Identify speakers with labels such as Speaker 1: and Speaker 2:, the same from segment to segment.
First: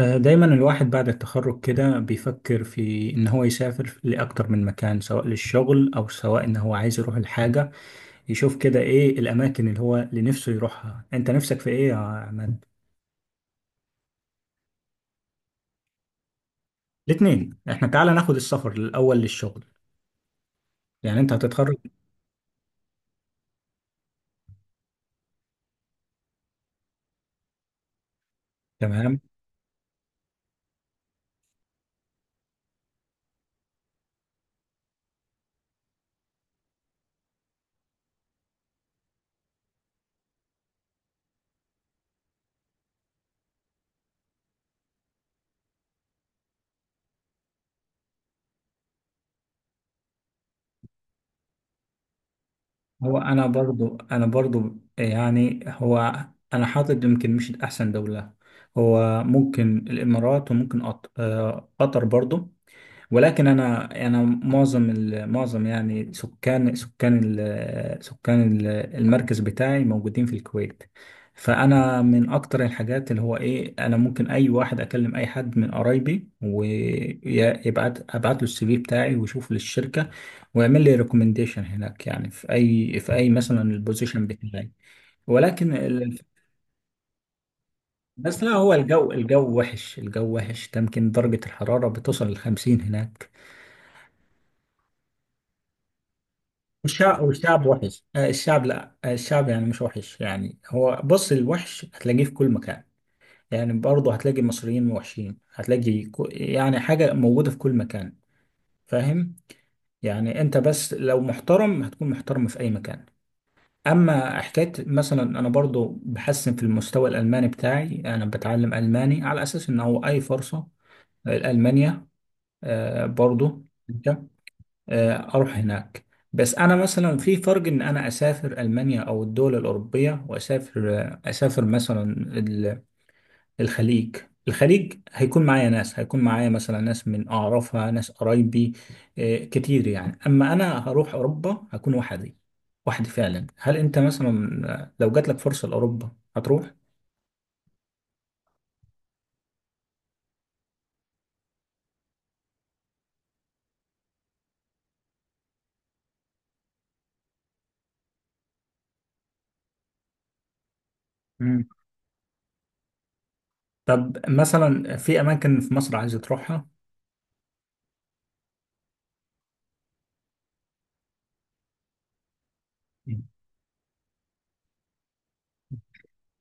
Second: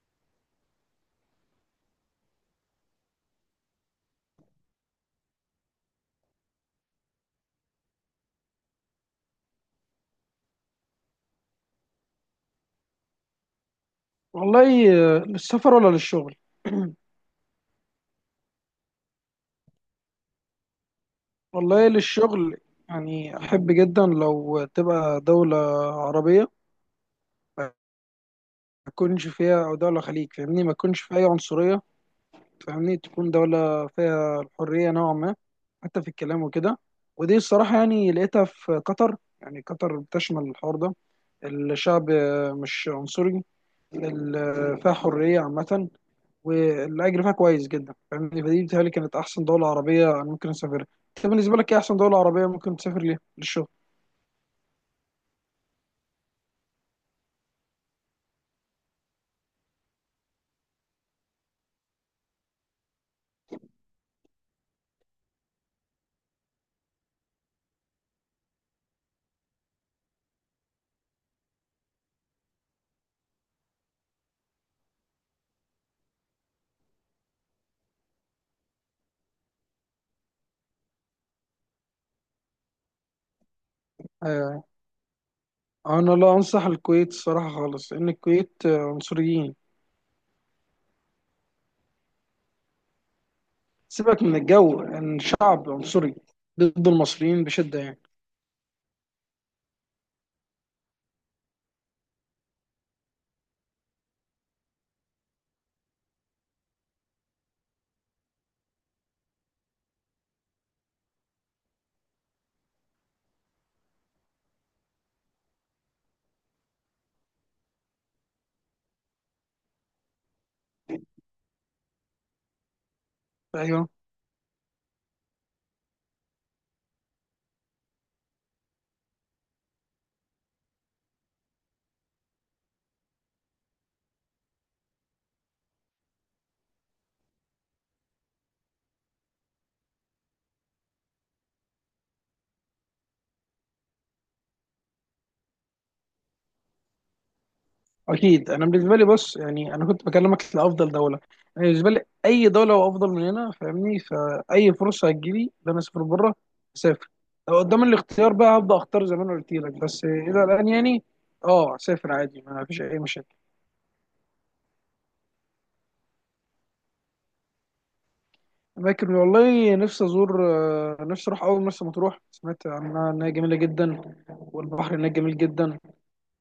Speaker 1: دايما الواحد بعد التخرج كده بيفكر في إن هو يسافر لأكتر من مكان، سواء للشغل أو سواء إن هو عايز يروح الحاجة يشوف كده إيه الأماكن اللي هو اللي نفسه يروحها. أنت نفسك في إيه يا عماد؟
Speaker 2: والله. للسفر ولا للشغل؟
Speaker 1: الاتنين. إحنا تعالى ناخد السفر الأول للشغل، يعني أنت هتتخرج.
Speaker 2: والله للشغل. يعني احب جدا لو تبقى دولة عربية ما
Speaker 1: تمام.
Speaker 2: يكونش فيها، او دولة خليج، فاهمني؟ ما يكونش فيها اي عنصرية، فاهمني؟ تكون دولة فيها الحرية نوعا ما، حتى في الكلام وكده. ودي الصراحة يعني لقيتها في قطر. يعني قطر بتشمل الحوار ده. الشعب مش عنصري. فيها حرية عامة والاجر فيها كويس جدا، فاهمني؟ فدي بتهيألي كانت احسن دوله عربيه انا ممكن اسافرها. انت بالنسبه لك ايه احسن دوله عربيه ممكن تسافر
Speaker 1: هو
Speaker 2: ليها
Speaker 1: أنا
Speaker 2: للشغل؟
Speaker 1: برضو أنا برضو يعني هو أنا حاطط يمكن مش أحسن دولة. هو ممكن الإمارات وممكن قطر برضو. ولكن انا معظم يعني سكان المركز بتاعي موجودين في الكويت. فانا من اكتر الحاجات اللي هو ايه، انا ممكن اي واحد اكلم اي حد من قرايبي ابعت له السي في بتاعي ويشوف للشركه ويعمل لي ريكومنديشن هناك، يعني في اي مثلا البوزيشن
Speaker 2: آه.
Speaker 1: بتاعي. ولكن
Speaker 2: انا
Speaker 1: ال-
Speaker 2: لا انصح الكويت الصراحه خالص. ان
Speaker 1: بس لا،
Speaker 2: الكويت
Speaker 1: هو الجو
Speaker 2: عنصريين.
Speaker 1: الجو وحش. الجو وحش ده، يمكن درجه الحراره بتوصل ل 50 هناك.
Speaker 2: سيبك من الجو، ان يعني الشعب عنصري ضد
Speaker 1: الشعب
Speaker 2: المصريين
Speaker 1: والشعب
Speaker 2: بشده يعني.
Speaker 1: وحش. الشعب لا. الشعب يعني مش وحش، يعني هو بص، الوحش هتلاقيه في كل مكان. يعني برضه هتلاقي المصريين وحشين، هتلاقي يعني حاجة موجودة في كل مكان. فاهم؟ يعني انت بس لو محترم هتكون محترم في اي مكان. اما حكاية مثلا، انا برضه بحسن في المستوى الالماني بتاعي، انا بتعلم الماني على اساس ان هو اي فرصة الالمانيا برضه
Speaker 2: ايوه،
Speaker 1: اروح هناك. بس انا مثلا في فرق ان انا اسافر المانيا او الدول الاوروبيه واسافر آه، اسافر مثلا ال- الخليج. هيكون معايا ناس، هيكون معايا مثلا ناس من اعرفها، ناس قرايبي كتير. يعني اما انا هروح اوروبا هكون وحدي فعلا. هل انت مثلا لو جات لك فرصه لاوروبا هتروح؟
Speaker 2: اكيد. انا بالنسبه لي بص، يعني انا كنت بكلمك لافضل دوله. انا بالنسبه لي اي دوله هو افضل من هنا، فاهمني؟ فاي فرصه هتجيلي ان انا اسافر بره، اسافر. لو قدام الاختيار بقى هبدا اختار زي ما انا قلت لك. بس الى الان يعني
Speaker 1: مم.
Speaker 2: اه اسافر عادي، ما فيش اي مشاكل.
Speaker 1: طب مثلا في اماكن في مصر عايز تروحها؟
Speaker 2: لكن والله نفسي ازور، نفسي اروح اول مرسى مطروح. سمعت عنها انها جميله جدا، والبحر هناك جميل جدا.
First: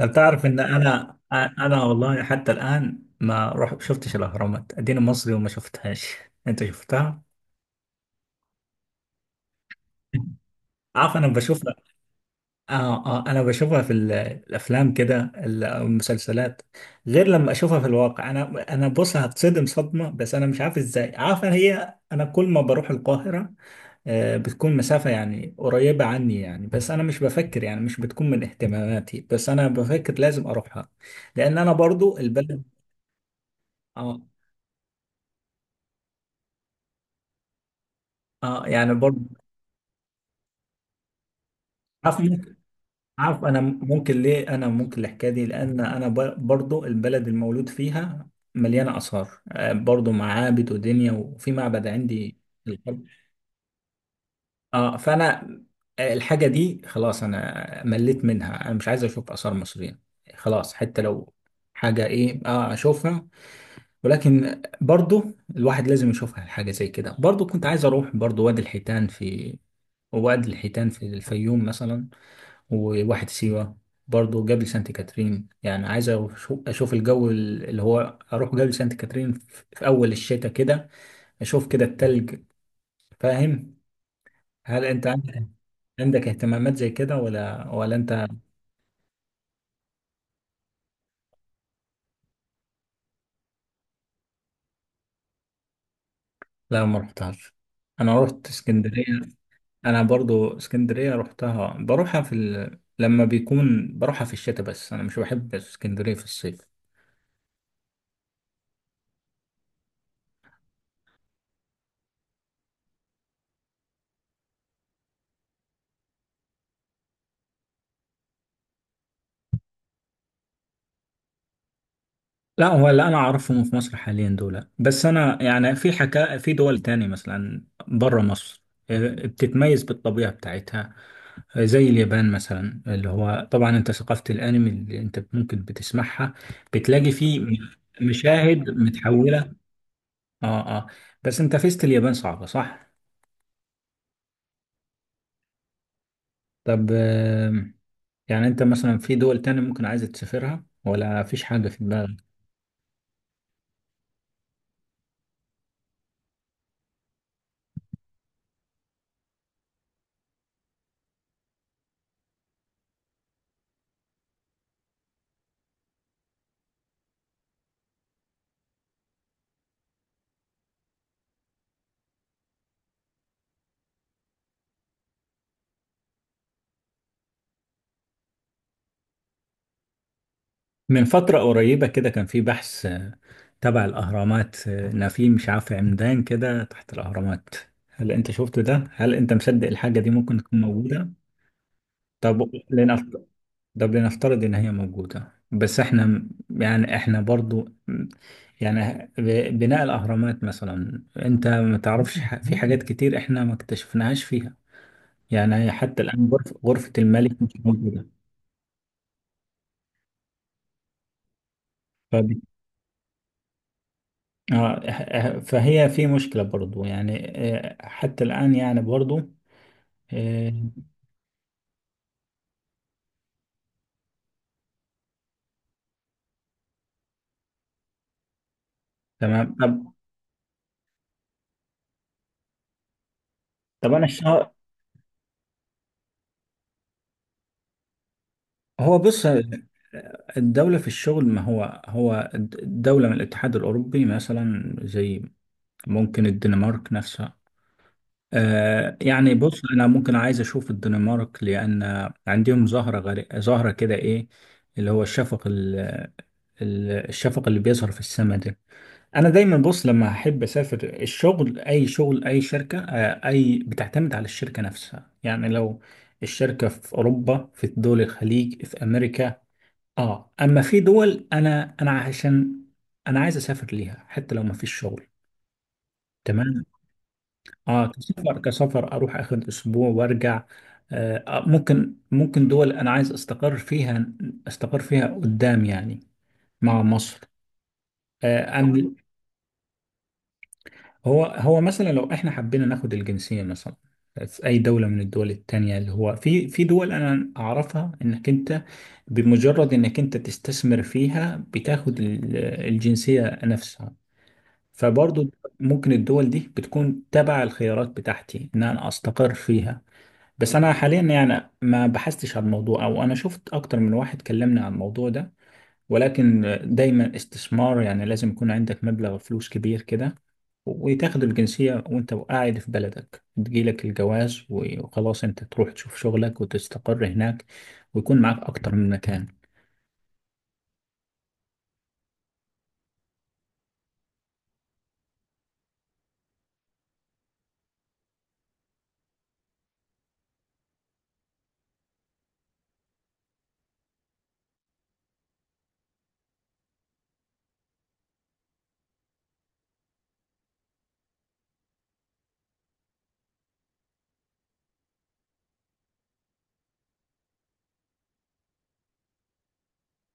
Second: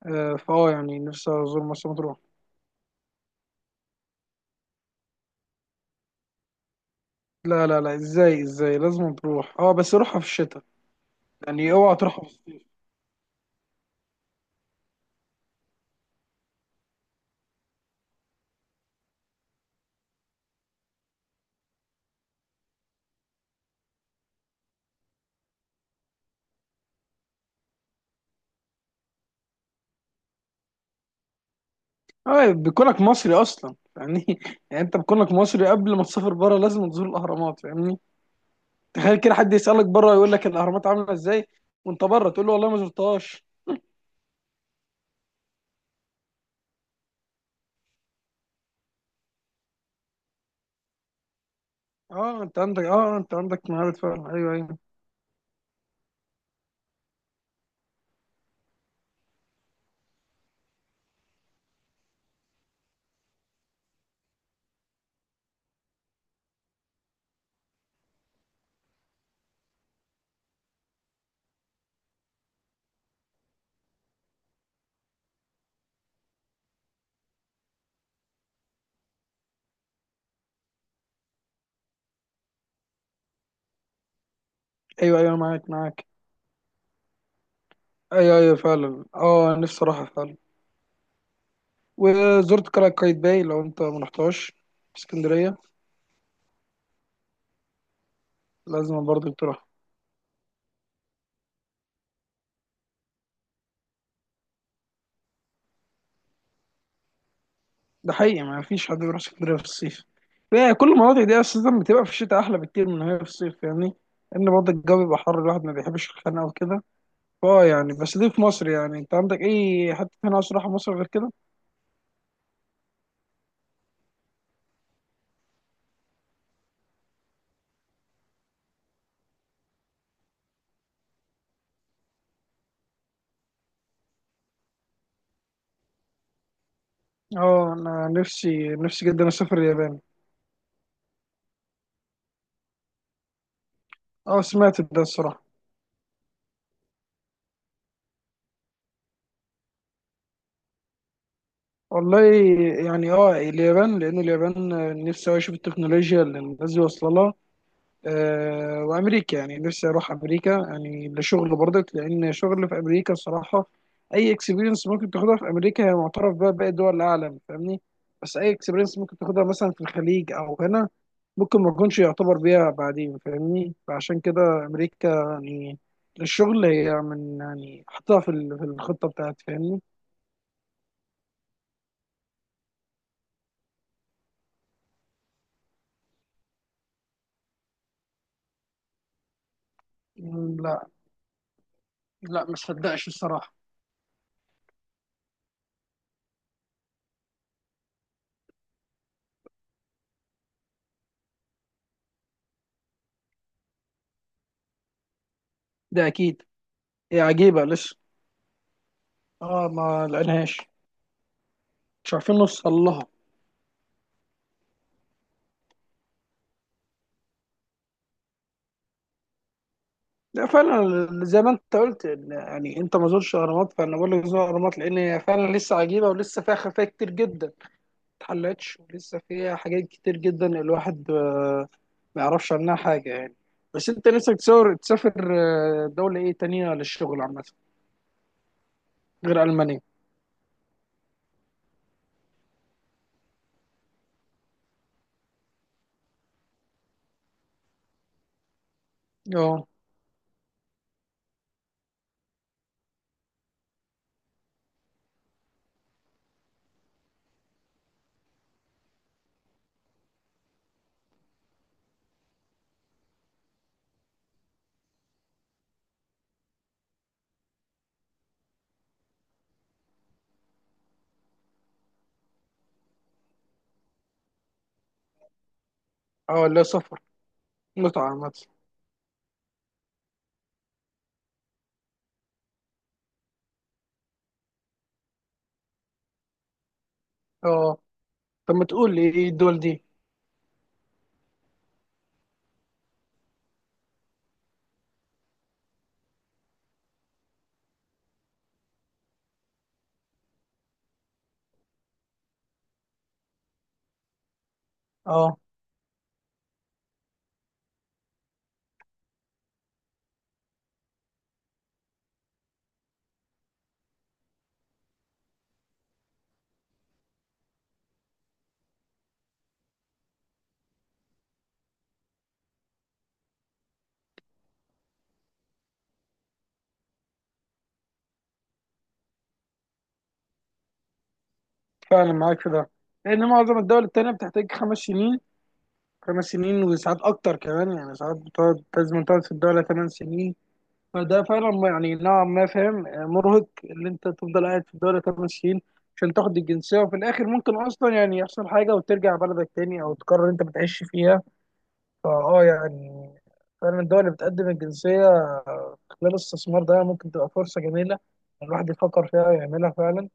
Speaker 1: انت تعرف ان
Speaker 2: فاه يعني
Speaker 1: انا
Speaker 2: نفسي ازور
Speaker 1: انا
Speaker 2: مرسى مطروح.
Speaker 1: والله حتى الان ما رحت شفتش الاهرامات؟ اديني مصري وما شفتهاش. انت شفتها؟
Speaker 2: لا لا لا، ازاي؟ ازاي؟ لازم تروح. اه بس روحها في الشتاء.
Speaker 1: عارف، انا
Speaker 2: يعني
Speaker 1: بشوفها.
Speaker 2: اوعى تروحها.
Speaker 1: انا بشوفها في الافلام كده، او المسلسلات، غير لما اشوفها في الواقع. انا بص، هتصدم صدمه. بس انا مش عارف ازاي، عارف أنا هي، انا كل ما بروح القاهره بتكون مسافه يعني قريبه عني، يعني بس انا مش بفكر، يعني مش بتكون من اهتماماتي. بس انا بفكر لازم اروحها، لان انا برضو
Speaker 2: اه،
Speaker 1: البلد.
Speaker 2: بكونك مصري اصلا
Speaker 1: آه،
Speaker 2: يعني يعني انت بكونك مصري قبل ما تسافر بره لازم تزور الاهرامات، فاهمني؟
Speaker 1: اه يعني
Speaker 2: تخيل
Speaker 1: برضه.
Speaker 2: كده حد يسالك بره يقول لك الاهرامات عامله ازاي، وانت
Speaker 1: عارف
Speaker 2: بره تقول له
Speaker 1: ممكن.
Speaker 2: والله ما
Speaker 1: عارف
Speaker 2: زرتهاش.
Speaker 1: انا ممكن ليه، انا ممكن الحكايه دي لان انا برضه البلد المولود فيها مليانه اثار، برضه معابد ودنيا. وفي معبد عندي
Speaker 2: اه انت
Speaker 1: في
Speaker 2: عندك
Speaker 1: القلب.
Speaker 2: اه انت عندك مهارة فعلا. ايوه ايوه.
Speaker 1: اه فانا الحاجه دي خلاص، انا مليت منها، انا مش عايز اشوف اثار مصريه، خلاص. حتى لو حاجه ايه اشوفها. ولكن برضه الواحد لازم يشوفها حاجه زي كده. برضه كنت عايز اروح برضه وادي الحيتان في الفيوم مثلا، وواحد سيوة. برضه جبل سانت كاترين، يعني عايز أشوف الجو اللي هو، أروح جبل سانت كاترين في أول الشتاء كده، أشوف كده التلج. فاهم؟ هل أنت
Speaker 2: ايوه ايوه
Speaker 1: عندك،
Speaker 2: معاك معاك.
Speaker 1: اهتمامات زي كده ولا أنت؟
Speaker 2: ايوه ايوه فعلا، اه نفسي اروحها فعلا. وزرت قلعه قايتباي، لو انت ما رحتهاش في اسكندريه
Speaker 1: لا ما رحتهاش. أنا رحت اسكندرية.
Speaker 2: لازم برضه تروح.
Speaker 1: أنا برضه اسكندرية رحتها، بروحها في لما بيكون بروحها في الشتاء. بس أنا مش بحب اسكندرية في الصيف.
Speaker 2: ده حقيقي ما فيش حد بيروح اسكندريه في الصيف. يعني كل المناطق دي اساسا بتبقى في الشتاء احلى بكتير من هي في الصيف يعني. لان برضه الجو بيبقى حر، الواحد ما بيحبش الخناقه وكده. اه يعني بس دي في مصر. يعني انت عندك اي حته هنا عاوز تروحها في مصر غير كده؟
Speaker 1: لا، هو اللي انا اعرفهم في مصر حاليا دول بس. انا يعني في في دول تاني مثلا بره مصر، بتتميز بالطبيعة بتاعتها. زي اليابان مثلا، اللي هو طبعا انت ثقافة الانمي اللي انت ممكن بتسمعها، بتلاقي فيه
Speaker 2: اه انا نفسي
Speaker 1: مشاهد
Speaker 2: نفسي جدا
Speaker 1: متحولة.
Speaker 2: اسافر اليابان.
Speaker 1: اه اه بس انت فيست اليابان صعبة، صح؟
Speaker 2: اه سمعت ده الصراحه.
Speaker 1: طب. يعني انت مثلا في دول تاني ممكن عايز تسافرها ولا فيش حاجة في دماغك؟
Speaker 2: والله، يعني اه اليابان، لان اليابان نفسي أوي اشوف التكنولوجيا اللي الناس دي واصله لها. وامريكا يعني نفسي اروح امريكا يعني لشغل برضك. لان شغل في امريكا الصراحه، اي اكسبيرينس ممكن تاخدها في امريكا هي معترف بها باقي دول العالم، فاهمني؟ بس اي اكسبيرينس ممكن تاخدها مثلا في الخليج او هنا ممكن ما تكونش يعتبر بيها بعدين، فاهمني؟ فعشان كده امريكا، يعني للشغل هي من يعني حطها في الخطه بتاعتي، فاهمني؟
Speaker 1: من فترة قريبة كده كان في بحث تبع الأهرامات، إن في مش عارف عمدان كده تحت الأهرامات. هل أنت شفت ده؟ هل أنت مصدق الحاجة دي ممكن
Speaker 2: مم،
Speaker 1: تكون
Speaker 2: لا.
Speaker 1: موجودة؟
Speaker 2: لا
Speaker 1: طب
Speaker 2: ما صدقش
Speaker 1: لنفترض
Speaker 2: الصراحه.
Speaker 1: طب لنفترض إن هي موجودة، بس إحنا يعني إحنا برضو يعني بناء الأهرامات مثلا أنت ما تعرفش، في حاجات كتير إحنا ما اكتشفناهاش فيها. يعني حتى
Speaker 2: ده
Speaker 1: الآن
Speaker 2: اكيد،
Speaker 1: غرفة
Speaker 2: هي
Speaker 1: الملك مش
Speaker 2: عجيبه لسه،
Speaker 1: موجودة.
Speaker 2: اه ما لقيناهاش، مش عارفين نوصل لها.
Speaker 1: آه، فهي في مشكلة برضو يعني. حتى الآن يعني برضو.
Speaker 2: لا
Speaker 1: آه،
Speaker 2: فعلا زي ما انت قلت، يعني انت ما زرتش الاهرامات، فانا بقول لك زور الاهرامات لان هي فعلا لسه عجيبه ولسه فيها خفايا كتير جدا ما اتحلتش، ولسه
Speaker 1: تمام.
Speaker 2: فيها حاجات
Speaker 1: طب.
Speaker 2: كتير جدا الواحد ما يعرفش عنها حاجه يعني. بس
Speaker 1: أنا
Speaker 2: انت نفسك
Speaker 1: الشهر.
Speaker 2: تصور تسافر دوله ايه تانية للشغل عامه
Speaker 1: هو بص،
Speaker 2: غير المانيا؟
Speaker 1: الدولة في الشغل، ما هو دولة من الاتحاد الأوروبي مثلا، زي ممكن الدنمارك نفسها. يعني بص،
Speaker 2: اه
Speaker 1: أنا ممكن عايز أشوف الدنمارك لأن عندهم ظاهرة كده إيه، اللي هو الشفق الشفق اللي بيظهر في السماء ده. انا دايما بص، لما احب اسافر الشغل اي شغل اي شركه اي بتعتمد على الشركه نفسها. يعني لو الشركه في اوروبا، في دول الخليج، في امريكا. اه، اما في دول انا عشان انا عايز اسافر ليها حتى لو ما فيش شغل.
Speaker 2: اه، لا
Speaker 1: تمام.
Speaker 2: سفر،
Speaker 1: اه،
Speaker 2: متعه عامه.
Speaker 1: كسفر اروح اخد اسبوع وارجع. ممكن دول انا عايز استقر فيها، قدام يعني، مع مصر.
Speaker 2: اه طب ما
Speaker 1: أنا
Speaker 2: تقول لي ايه الدول دي.
Speaker 1: هو مثلا لو احنا حبينا ناخد الجنسية مثلا في أي دولة من الدول التانية، اللي هو في دول أنا أعرفها إنك أنت بمجرد إنك أنت تستثمر فيها بتاخد الجنسية نفسها. فبرضو
Speaker 2: اه
Speaker 1: ممكن الدول دي بتكون تبع الخيارات بتاعتي إن أنا أستقر فيها. بس أنا حاليا يعني ما بحثتش على الموضوع، أو أنا شفت أكتر من واحد كلمني عن الموضوع ده. ولكن دايما استثمار يعني لازم يكون عندك مبلغ فلوس كبير كده، وتاخد الجنسية وانت قاعد في بلدك، تجيلك الجواز وخلاص انت تروح تشوف شغلك وتستقر هناك، ويكون معاك أكتر من مكان.
Speaker 2: فعلا معاك في ده. لان معظم الدول التانية بتحتاج 5 سنين. 5 سنين، وساعات اكتر كمان. يعني ساعات بتقعد، لازم تقعد في الدوله 8 سنين. فده فعلا يعني نوعا ما فاهم، مرهق اللي انت تفضل قاعد في الدوله 8 سنين عشان تاخد الجنسيه، وفي الاخر ممكن اصلا يعني يحصل حاجه وترجع بلدك تاني او تقرر انت بتعيش فيها. فاه يعني فعلا الدول اللي بتقدم الجنسيه خلال الاستثمار ده ممكن تبقى فرصه جميله الواحد يفكر فيها ويعملها فعلا.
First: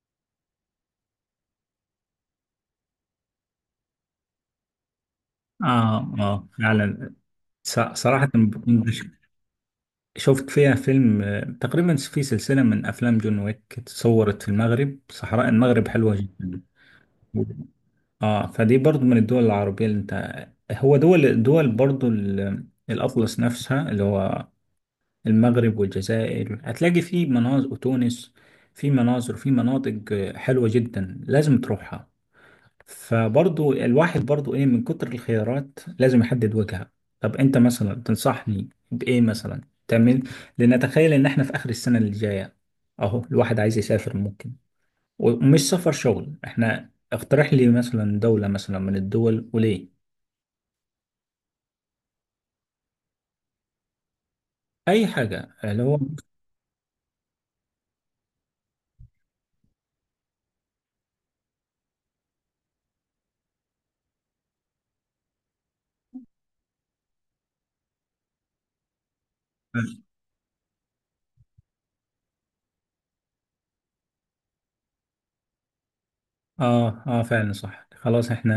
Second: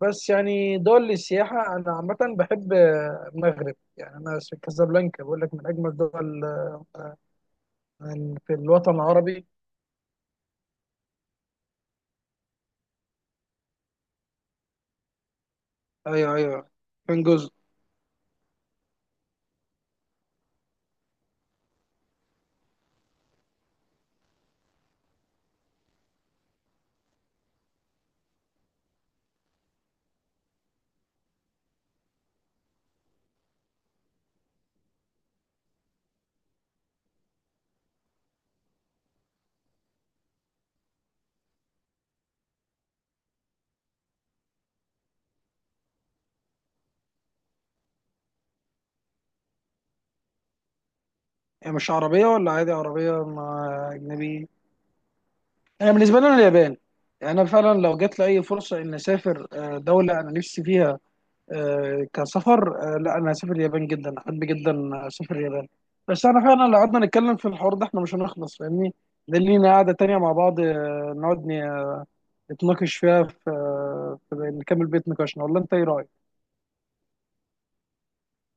Speaker 2: بس يعني دول السياحه انا عامه بحب المغرب. يعني انا في كازابلانكا، بقول لك من اجمل دول
Speaker 1: فعلا. صراحة
Speaker 2: في الوطن العربي.
Speaker 1: شفت فيها فيلم تقريبا في سلسلة من أفلام جون ويك اتصورت في المغرب. صحراء المغرب حلوة
Speaker 2: ايوه ايوه، فين جزء.
Speaker 1: جدا. اه، فدي برضو من الدول العربية اللي انت. هو دول برضو الأطلس نفسها، اللي هو المغرب والجزائر هتلاقي في مناظر، وتونس في مناظر، في مناطق حلوة جدا لازم تروحها. فبرضو الواحد برضو ايه، من كتر الخيارات لازم يحدد وجهة. طب انت مثلا تنصحني بإيه مثلا تعمل؟ لأن أتخيل إن احنا في آخر السنة اللي جاية أهو، الواحد عايز يسافر ممكن، ومش سفر شغل. احنا اقترح لي مثلا دولة مثلا من الدول، وليه؟
Speaker 2: يعني مش عربيه ولا عادي عربيه مع اجنبي؟
Speaker 1: اي حاجة اللي
Speaker 2: انا
Speaker 1: هو.
Speaker 2: بالنسبه لي انا اليابان. يعني انا فعلا لو جات لي اي فرصه ان اسافر دوله انا نفسي فيها، كسفر، لا انا هسافر اليابان، جدا احب جدا اسافر اليابان. بس انا فعلا لو قعدنا نتكلم في الحوار ده احنا مش هنخلص، فاهمني؟ ده لينا قعده تانيه مع بعض نقعد نتناقش فيها في نكمل بيت نقاشنا. ولا انت ايه رايك؟
Speaker 1: اه فعلا، صح، خلاص احنا،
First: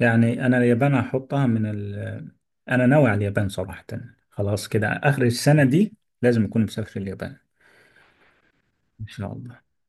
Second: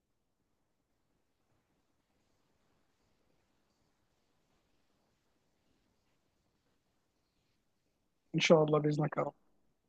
Speaker 1: يعني انا اليابان هحطها من ال. انا ناوي على اليابان صراحة. خلاص كده، اخر السنة دي لازم اكون مسافر اليابان.
Speaker 2: ان شاء الله
Speaker 1: ان
Speaker 2: باذنك يا
Speaker 1: شاء
Speaker 2: رب.
Speaker 1: الله.